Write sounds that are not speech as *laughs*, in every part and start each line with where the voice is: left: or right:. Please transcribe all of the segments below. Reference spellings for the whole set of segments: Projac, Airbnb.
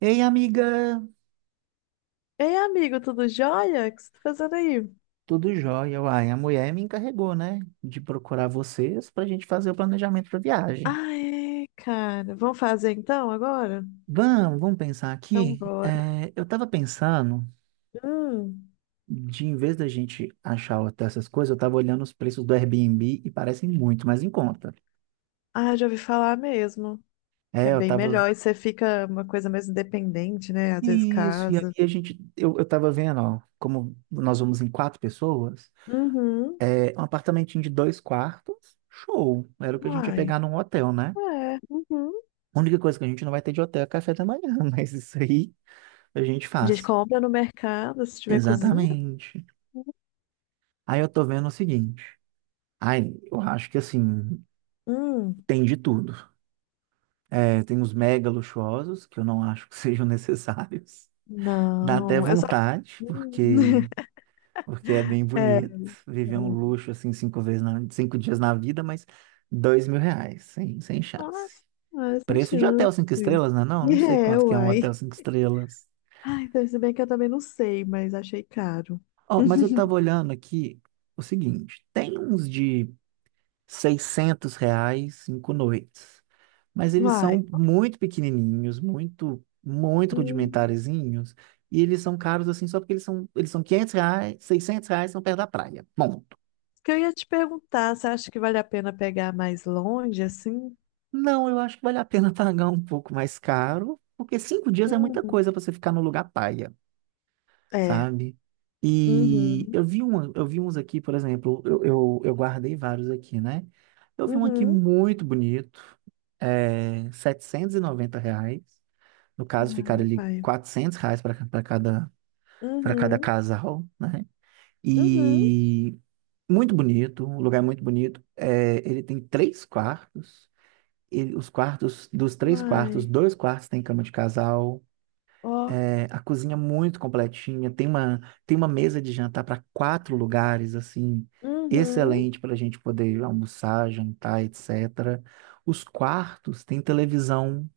right: Ei, amiga,
left: Ei, amigo, tudo jóia? O que você tá fazendo aí?
right: tudo jóia? Uai, a mulher me encarregou, né, de procurar vocês para a gente fazer o planejamento da viagem.
left: Ah, é, cara. Vamos fazer então agora?
right: Vamos pensar
left: Então
right: aqui.
left: bora.
right: É, eu estava pensando,
left: Hum.
right: de em vez da gente achar até essas coisas, eu estava olhando os preços do Airbnb e parecem muito mais em conta.
left: Ah, já ouvi falar mesmo. Que
right: É,
left: é
right: eu
left: bem
right: estava.
left: melhor e você fica uma coisa mais independente, né? Às vezes
right: Isso, e aí
left: casa.
right: a gente. Eu estava vendo, ó, como nós vamos em quatro pessoas,
left: Uhum.
right: é, um apartamentinho de dois quartos, show. Era o que a gente ia
left: Uai.
right: pegar num hotel, né?
left: É. Uhum.
right: A única coisa que a gente não vai ter de hotel é café da manhã, *laughs* mas isso aí a gente
left: A gente
right: faz.
left: compra no mercado se tiver cozinha.
right: Exatamente. Aí eu tô vendo o seguinte. Aí eu acho que assim,
left: Hum.
right: tem de tudo. É, tem os mega luxuosos, que eu não acho que *laughs* sejam necessários. Dá até
left: Não. Eu só.
right: vontade,
left: Hum.
right: porque,
left: *laughs*
right: porque é bem
left: É.
right: bonito viver um luxo assim cinco vezes na, cinco dias na vida, mas R$ 2.000, sem chance.
left: Nossa, sem
right: Preço de hotel
left: chance.
right: cinco estrelas, né? Não, não sei
left: É,
right: quanto que é um
left: uai.
right: hotel cinco estrelas.
left: Ai, então, se bem que eu também não sei, mas achei caro.
right: Ó, mas eu tava
left: *laughs*
right: olhando aqui o seguinte, tem uns de R$ 600, 5 noites, mas eles
left: Vai.
right: são muito pequenininhos, muito, muito
left: Hum,
right: rudimentarezinhos, e eles são caros assim só porque eles são R$ 500, R$ 600 são perto da praia, ponto.
left: que eu ia te perguntar, você acha que vale a pena pegar mais longe, assim?
right: Não, eu acho que vale a pena *laughs* pagar um pouco mais caro, porque 5 dias é muita
left: Hum,
right: coisa para você ficar no lugar paia.
left: é.
right: Sabe? E
left: Uhum.
right: eu vi um, eu vi uns aqui, por exemplo, eu guardei vários aqui, né? Eu vi um aqui
left: Uhum.
right: muito bonito, é, R$ 790. No caso, ficaram
left: Ah,
right: ali
left: vai.
right: R$ 400 para cada
left: Uhum.
right: casal, né?
left: Uhum.
right: E muito bonito, um lugar é muito bonito. É, ele tem três quartos. Ele, os quartos, dos três quartos,
left: Vai.
right: dois quartos tem cama de casal.
left: Ó.
right: É, a cozinha é muito completinha, tem uma mesa de jantar para quatro lugares, assim,
left: Uhum.
right: excelente para a gente poder almoçar, jantar, etc. Os quartos têm televisão,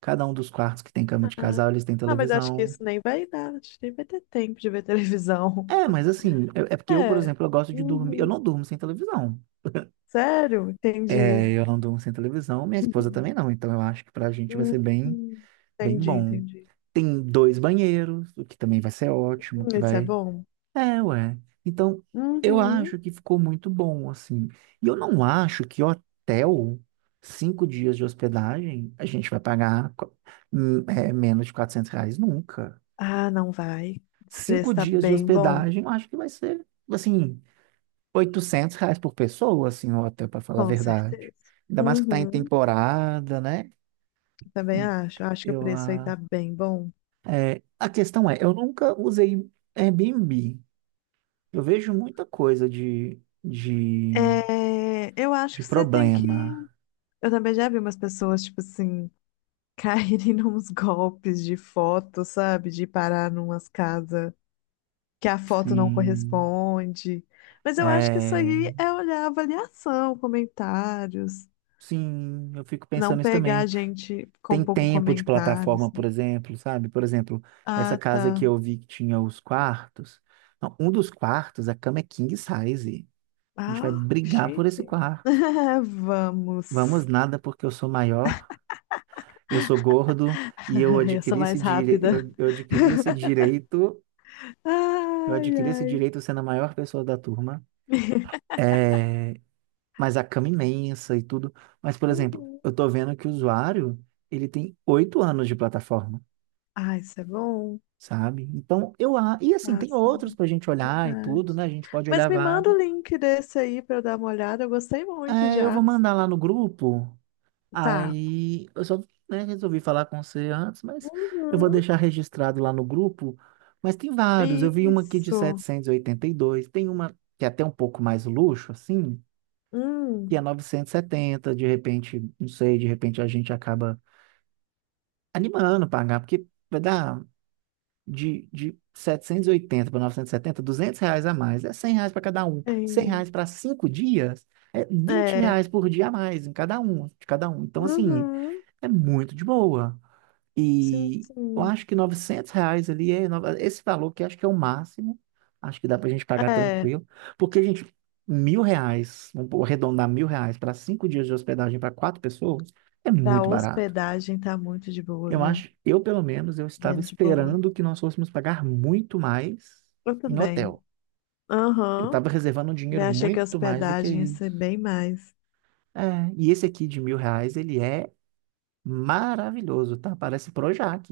right: cada um dos quartos que tem cama de
left: Ah,
right: casal, eles têm
left: ah, mas acho que
right: televisão.
left: isso nem vai dar. Acho que nem vai ter tempo de ver televisão.
right: É, mas
left: *laughs*
right: assim, é porque eu, por
left: É.
right: exemplo, eu gosto de dormir, eu não
left: Uhum.
right: durmo sem televisão.
left: Sério? Entendi.
right: É, eu não durmo sem televisão, minha esposa
left: Uhum.
right: também não, então eu acho que para a gente vai ser bem,
left: Uhum.
right: bem
left: Entendi,
right: bom.
left: entendi.
right: Tem dois banheiros, o que também vai ser ótimo, que
left: Isso é
right: vai.
left: bom?
right: É, ué. Então, eu
left: Uhum.
right: acho que ficou muito bom, assim. E eu não acho que hotel, cinco dias de hospedagem, a gente vai pagar menos de R$ 400 nunca.
left: Ah, não vai. Esse
right: Cinco
left: preço tá
right: dias de
left: bem bom,
right: hospedagem, eu acho que vai ser, assim, R$ 800 por pessoa, assim, o hotel, para falar a
left: com
right: verdade.
left: certeza.
right: Ainda mais que tá em
left: Uhum.
right: temporada, né?
left: Também
right: E
left: acho. Acho que o
right: eu,
left: preço aí tá bem bom.
right: a questão é, eu nunca usei Airbnb. Eu vejo muita coisa de
left: É, eu acho
right: de
left: que você tem que.
right: problema.
left: Eu também já vi umas pessoas, tipo assim, *laughs* caírem nos golpes de foto, sabe? De parar numas casas que a foto não
right: Sim.
left: corresponde. Mas eu acho que isso
right: É,
left: aí é olhar a avaliação, comentários.
right: sim, eu fico
left: Não
right: pensando isso
left: pegar
right: também.
left: gente com
right: Tem
left: pouco
right: tempo de
left: comentário.
right: plataforma, por exemplo, sabe? Por exemplo, essa
left: Ah,
right: casa
left: tá.
right: que eu vi que tinha os quartos. Não, um dos quartos, a cama é king size. A gente vai
left: Ah,
right: brigar por
left: chique.
right: esse quarto.
left: *laughs*
right: Vamos
left: Vamos.
right: nada porque eu sou maior, eu sou gordo e eu
left: *laughs* Eu sou
right: adquiri esse
left: mais
right: dire...
left: rápida.
right: eu, eu adquiri esse direito, eu
left: Ai,
right: adquiri esse
left: ai.
right: direito sendo a maior pessoa da turma.
left: *laughs*
right: É, mas a cama imensa e tudo. Mas, por exemplo,
left: Uhum.
right: eu tô vendo que o usuário, ele tem 8 anos de plataforma,
left: Ah, isso é bom.
right: sabe? Então, e assim, tem outros
left: Fácil,
right: pra gente olhar e
left: verdade.
right: tudo, né? A gente pode
left: Mas
right: olhar
left: me manda
right: vários.
left: o link desse aí pra eu dar uma olhada. Eu gostei muito
right: É, eu
left: já.
right: vou mandar lá no grupo,
left: Tá.
right: aí eu só, né, resolvi falar com você antes, mas eu vou
left: Uhum.
right: deixar registrado lá no grupo. Mas tem vários, eu vi uma aqui de
left: Isso.
right: setecentos e oitenta e dois. Tem uma que é até um pouco mais luxo, assim, que é
left: Hum.
right: 970. De repente, não sei, de repente a gente acaba animando pagar, porque vai dar de 780 para 970, R$ 200 a mais, é R$ 100 para cada um, 100
left: Tem.
right: reais para 5 dias, é vinte
left: É.
right: reais por dia a mais em cada um, de cada um. Então, assim,
left: Uhum.
right: é muito de boa.
left: Sim,
right: E eu
left: sim.
right: acho que R$ 900 ali é nova- esse valor que acho que é o máximo, acho que dá para a gente pagar
left: É.
right: tranquilo, porque a gente. R$ 1.000, vamos arredondar R$ 1.000 para 5 dias de hospedagem para quatro pessoas é
left: Pra
right: muito barato.
left: hospedagem tá muito de boa,
right: Eu
left: viu?
right: acho, eu pelo menos, eu estava
left: Bem de boa.
right: esperando que nós fôssemos pagar muito mais
left: Eu
right: em
left: também.
right: hotel. Eu
left: Aham.
right: estava reservando um
left: Bem,
right: dinheiro
left: achei que a
right: muito mais do que
left: hospedagem ia ser
right: isso.
left: bem mais.
right: É, e esse aqui de R$ 1.000, ele é maravilhoso, tá? Parece Projac.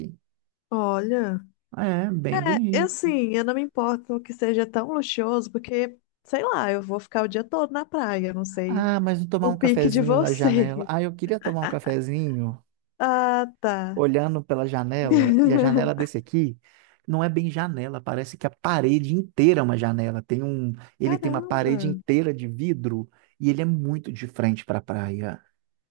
left: Olha,
right: É, bem
left: é, eu
right: bonito.
left: sim, eu não me importo que seja tão luxuoso, porque, sei lá, eu vou ficar o dia todo na praia, eu não sei
right: Ah, mas não tomar
left: o
right: um
left: pique de *laughs*
right: cafezinho na janela.
left: vocês.
right: Ah, eu queria tomar um cafezinho
left: Ah, tá.
right: olhando pela janela, e a janela
left: *laughs*
right: desse aqui não é bem janela, parece que a parede inteira é uma janela. Tem um, ele tem uma parede
left: Caramba,
right: inteira de vidro e ele é muito de frente para a praia,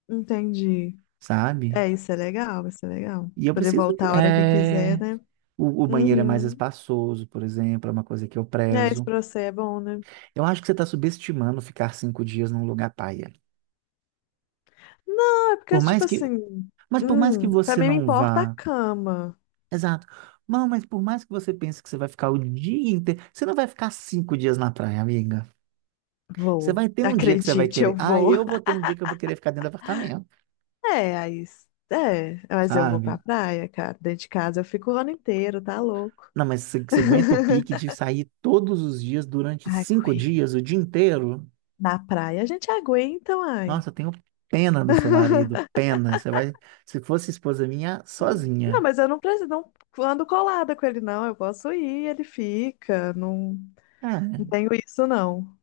left: entendi.
right: sabe?
left: É, isso é legal, isso é legal.
right: E eu
left: Poder
right: preciso de,
left: voltar a hora que quiser,
right: é,
left: né?
right: o banheiro é mais
left: Uhum.
right: espaçoso, por exemplo, é uma coisa que eu
left: É, isso
right: prezo.
left: pra você é bom, né?
right: Eu acho que você está subestimando ficar 5 dias num lugar paia.
left: Não, é porque,
right: Por mais
left: tipo
right: que,
left: assim,
right: mas por mais que
left: pra
right: você
left: mim me
right: não
left: importa a
right: vá.
left: cama.
right: Exato. Não, mas por mais que você pense que você vai ficar o dia inteiro, você não vai ficar cinco dias na praia, amiga. Você
left: Vou.
right: vai ter um dia que você vai
left: Acredite,
right: querer.
left: eu
right: Ah,
left: vou.
right: eu vou ter um dia que eu vou querer ficar dentro do apartamento,
left: É, aí. É, mas eu vou pra
right: sabe?
left: praia, cara. Dentro de casa eu fico o ano inteiro, tá louco.
right: Não, mas você aguenta o
left: *laughs*
right: pique de sair todos os dias durante cinco
left: Aguenta.
right: dias, o dia inteiro?
left: Na praia a gente aguenta, ai.
right: Nossa, eu tenho pena do seu marido, pena. Você vai, se fosse esposa minha,
left: Não,
right: sozinha.
left: mas eu não preciso, não ando colada com ele, não. Eu posso ir, ele fica. Não, não
right: Ah,
left: tenho isso, não.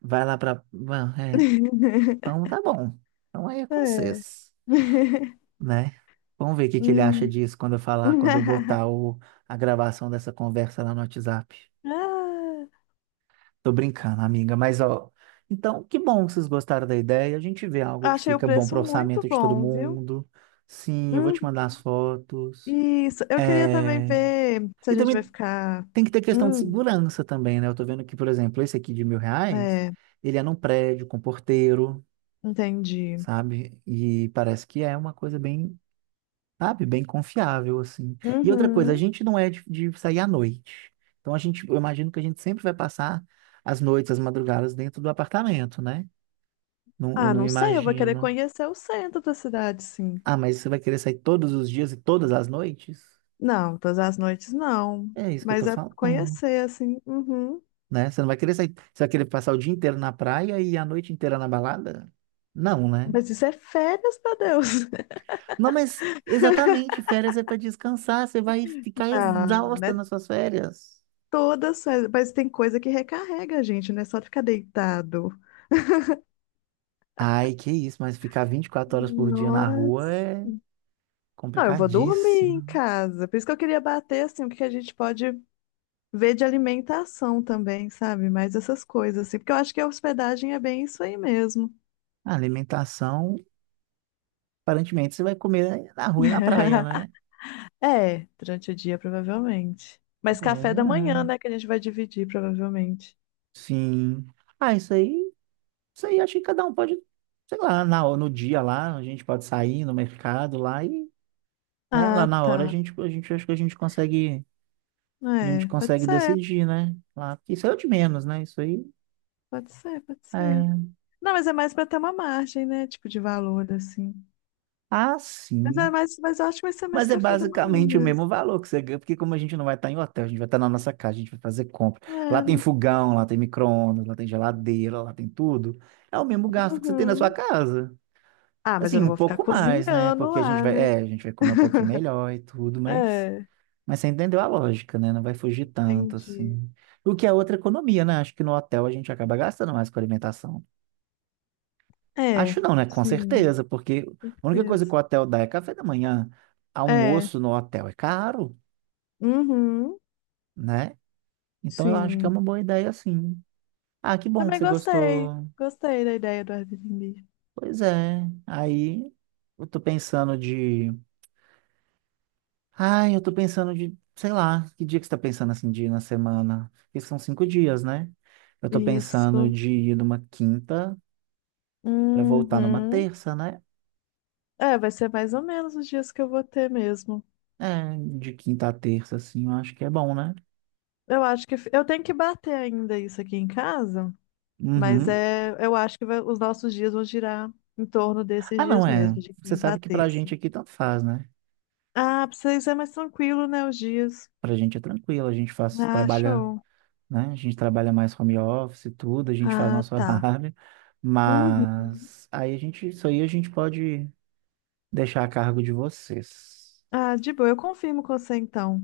right: vai lá pra. Bom, é.
left: *laughs*
right: Então tá bom. Então aí é com
left: É.
right: vocês.
left: *laughs*
right: Né? Vamos ver o que que ele acha
left: Hum.
right: disso quando eu falar, quando eu
left: *laughs*
right: botar o, a gravação dessa conversa lá no WhatsApp. Tô brincando, amiga, mas ó. Então, que bom que vocês gostaram da ideia. A gente vê algo
left: Ah,
right: que
left: achei o
right: fica bom
left: preço
right: para
left: muito
right: orçamento de todo
left: bom, viu?
right: mundo. Sim, eu vou te
left: Uhum.
right: mandar as fotos.
left: Isso, eu queria também
right: É...
left: ver se a
right: E
left: gente vai
right: também
left: ficar.
right: tem que ter questão de
left: Hum,
right: segurança também, né? Eu tô vendo que, por exemplo, esse aqui de mil reais,
left: é,
right: ele é num prédio com porteiro,
left: entendi.
right: sabe? E parece que é uma coisa bem. Sabe? Bem confiável, assim. E outra coisa, a
left: Uhum.
right: gente não é de sair à noite. Então a gente, eu imagino que a gente sempre vai passar as noites, as madrugadas dentro do apartamento, né? Não, eu
left: Ah,
right: não
left: não sei, eu vou querer
right: imagino.
left: conhecer o centro da cidade, sim.
right: Ah, mas você vai querer sair todos os dias e todas as noites?
left: Não, todas as noites não.
right: É isso que eu tô
left: Mas é
right: falando,
left: conhecer, assim. Uhum.
right: né? Você não vai querer sair, você vai querer passar o dia inteiro na praia e a noite inteira na balada? Não, né?
left: Mas isso é férias, meu Deus. *laughs*
right: Não, mas exatamente, férias é para descansar, você vai ficar
left: Não,
right: exausta
left: né?
right: nas suas férias.
left: Todas, férias, mas tem coisa que recarrega a gente, né? Só ficar deitado.
right: Ai, que isso, mas ficar 24 horas por dia na rua
left: Nossa.
right: é
left: Não, eu vou dormir em
right: complicadíssimo.
left: casa. Por isso que eu queria bater, assim, o que que a gente pode ver de alimentação também, sabe? Mais essas coisas, assim, porque eu acho que a hospedagem é bem isso aí mesmo.
right: A alimentação, aparentemente, você vai comer na rua e na praia,
left: *laughs*
right: né?
left: É, durante o dia, provavelmente. Mas
right: Pois
left: café da manhã,
right: é.
left: né, que a gente vai dividir, provavelmente.
right: Sim. Ah, isso aí acho que cada um pode, sei lá, na, no dia lá, a gente pode sair no mercado lá e, né, lá
left: Ah,
right: na hora a
left: tá.
right: gente, a gente acho que a gente
left: É, pode
right: consegue
left: ser,
right: decidir, né? Lá, isso é o de menos, né? Isso aí
left: pode ser, pode ser.
right: é.
left: Não, mas é mais pra ter uma margem, né, tipo de valor, assim.
right: Ah,
left: Mas é
right: sim.
left: mais, mas eu acho que vai ser mais
right: Mas é
left: café da manhã
right: basicamente o
left: mesmo.
right: mesmo valor que você ganha, porque como a gente não vai estar em hotel, a gente vai estar na nossa casa, a gente vai fazer compra. Lá
left: É,
right: tem
left: né?
right: fogão, lá tem micro-ondas, lá tem geladeira, lá tem tudo. É o mesmo gasto que você tem na sua
left: Uhum.
right: casa.
left: Ah, mas eu
right: Assim,
left: não
right: um
left: vou ficar
right: pouco mais, né?
left: cozinhando
right: Porque a gente
left: lá,
right: vai, é,
left: né?
right: a gente vai comer um pouquinho
left: *laughs*
right: melhor e tudo,
left: É,
right: mas você entendeu a lógica, né? Não vai fugir tanto,
left: entendi.
right: assim. O que é outra economia, né? Acho que no hotel a gente acaba gastando mais com alimentação.
left: É,
right: Acho não, né? Com
left: sim,
right: certeza, porque a única coisa que
left: isso.
right: o hotel dá é café da manhã.
left: É.
right: Almoço no hotel é caro.
left: Uhum.
right: Né? Então eu acho que é
left: Sim.
right: uma boa ideia, sim. Ah, que bom que
left: Também
right: você
left: gostei.
right: gostou.
left: Gostei da ideia do Airbnb.
right: Pois é. Aí eu tô pensando de. Ai, eu tô pensando de, sei lá, que dia que você tá pensando assim, de ir na semana? Porque são 5 dias, né? Eu tô pensando
left: Isso.
right: de ir numa quinta pra voltar numa
left: Uhum.
right: terça, né?
left: É, vai ser mais ou menos os dias que eu vou ter mesmo.
right: É, de quinta a terça, assim, eu acho que é bom, né?
left: Eu tenho que bater ainda isso aqui em casa, mas
right: Uhum.
left: é, eu acho que vai- os nossos dias vão girar em torno desses
right: Ah,
left: dias
right: não, é.
left: mesmo, de
right: Você
left: quinta a
right: sabe que pra
left: terça.
right: gente aqui tanto faz, né?
left: Ah, pra vocês é mais tranquilo, né, os dias.
right: Pra gente é tranquilo, a gente faz,
left: Ah,
right: trabalha,
left: show.
right: né? A gente trabalha mais home office e tudo, a gente faz
left: Ah,
right: nosso *laughs*
left: tá.
right: horário,
left: Uhum.
right: mas aí a gente, isso aí a gente pode deixar a cargo de vocês.
left: Ah, de boa, eu confirmo com você então.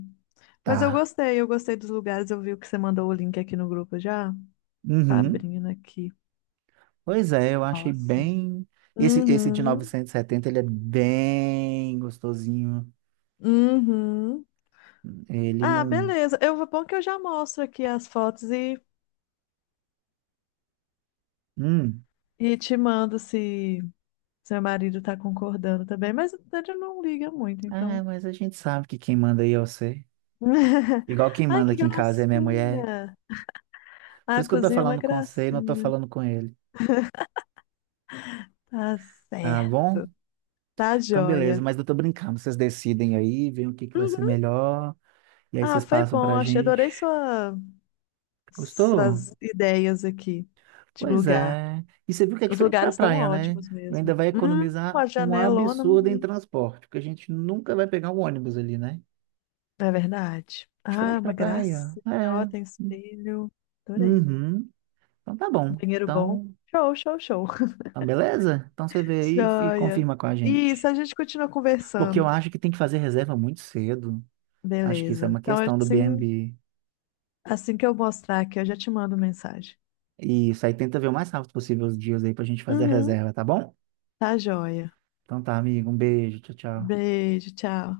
left: Mas eu
right: Tá.
left: gostei, eu gostei dos lugares. Eu vi o que você mandou o link aqui no grupo já. Tá
right: Uhum.
left: abrindo aqui.
right: Pois é, eu achei
left: Nossa.
right: bem. Esse de
left: Uhum.
right: 970 ele é bem gostosinho.
left: Uhum.
right: Ele
left: Ah,
right: não.
left: beleza. Eu vou Bom que eu já mostro aqui as fotos e,
right: Hum.
left: e te mando se seu marido tá concordando também, mas ele não liga muito,
right: Ah,
left: então.
right: mas a gente sabe que quem manda aí é você.
left: *laughs*
right: Igual quem
left: Ai,
right: manda
left: que
right: aqui em casa é minha mulher.
left: gracinha!
right: Por
left: A
right: isso que eu tô
left: cozinha é uma
right: falando com você e não tô
left: gracinha.
right: falando com ele.
left: Tá
right: Tá bom?
left: certo. Tá
right: Então, beleza,
left: joia.
right: mas eu tô brincando. Vocês decidem aí, veem o que que vai ser
left: Uhum.
right: melhor, e aí
left: Ah,
right: vocês
left: foi
right: passam
left: bom.
right: pra
left: Achei,
right: gente.
left: adorei sua
right: Gostou?
left: suas ideias aqui de
right: Pois
left: lugar.
right: é. E você viu que é
left: Os
right: diferente pra
left: lugares estão
right: praia, né?
left: ótimos
right: Ainda
left: mesmo.
right: vai economizar
left: Uma
right: um
left: janelona,
right: absurdo em
left: uhum.
right: transporte, porque a gente nunca vai pegar um ônibus ali, né?
left: É verdade. Ah,
right: Diferente pra
left: uma
right: praia.
left: gracinha. Ó,
right: É.
left: tem espelho. Adorei.
right: Uhum. Então tá bom.
left: Banheiro bom.
right: Então,
left: Show, show, show.
right: tá beleza? Então você
left: *laughs*
right: vê aí e
left: Joia.
right: confirma com a
left: Isso,
right: gente.
left: a gente continua
right: Porque eu
left: conversando.
right: acho que tem que fazer reserva muito cedo. Acho que isso é
left: Beleza.
right: uma
left: Então,
right: questão do
left: assim,
right: BnB.
left: assim que eu mostrar aqui, eu já te mando mensagem.
right: Isso aí, tenta ver o mais rápido possível os dias aí pra gente fazer a
left: Uhum.
right: reserva, tá bom?
left: Tá joia.
right: Então tá, amigo, um beijo, tchau, tchau.
left: Beijo, tchau.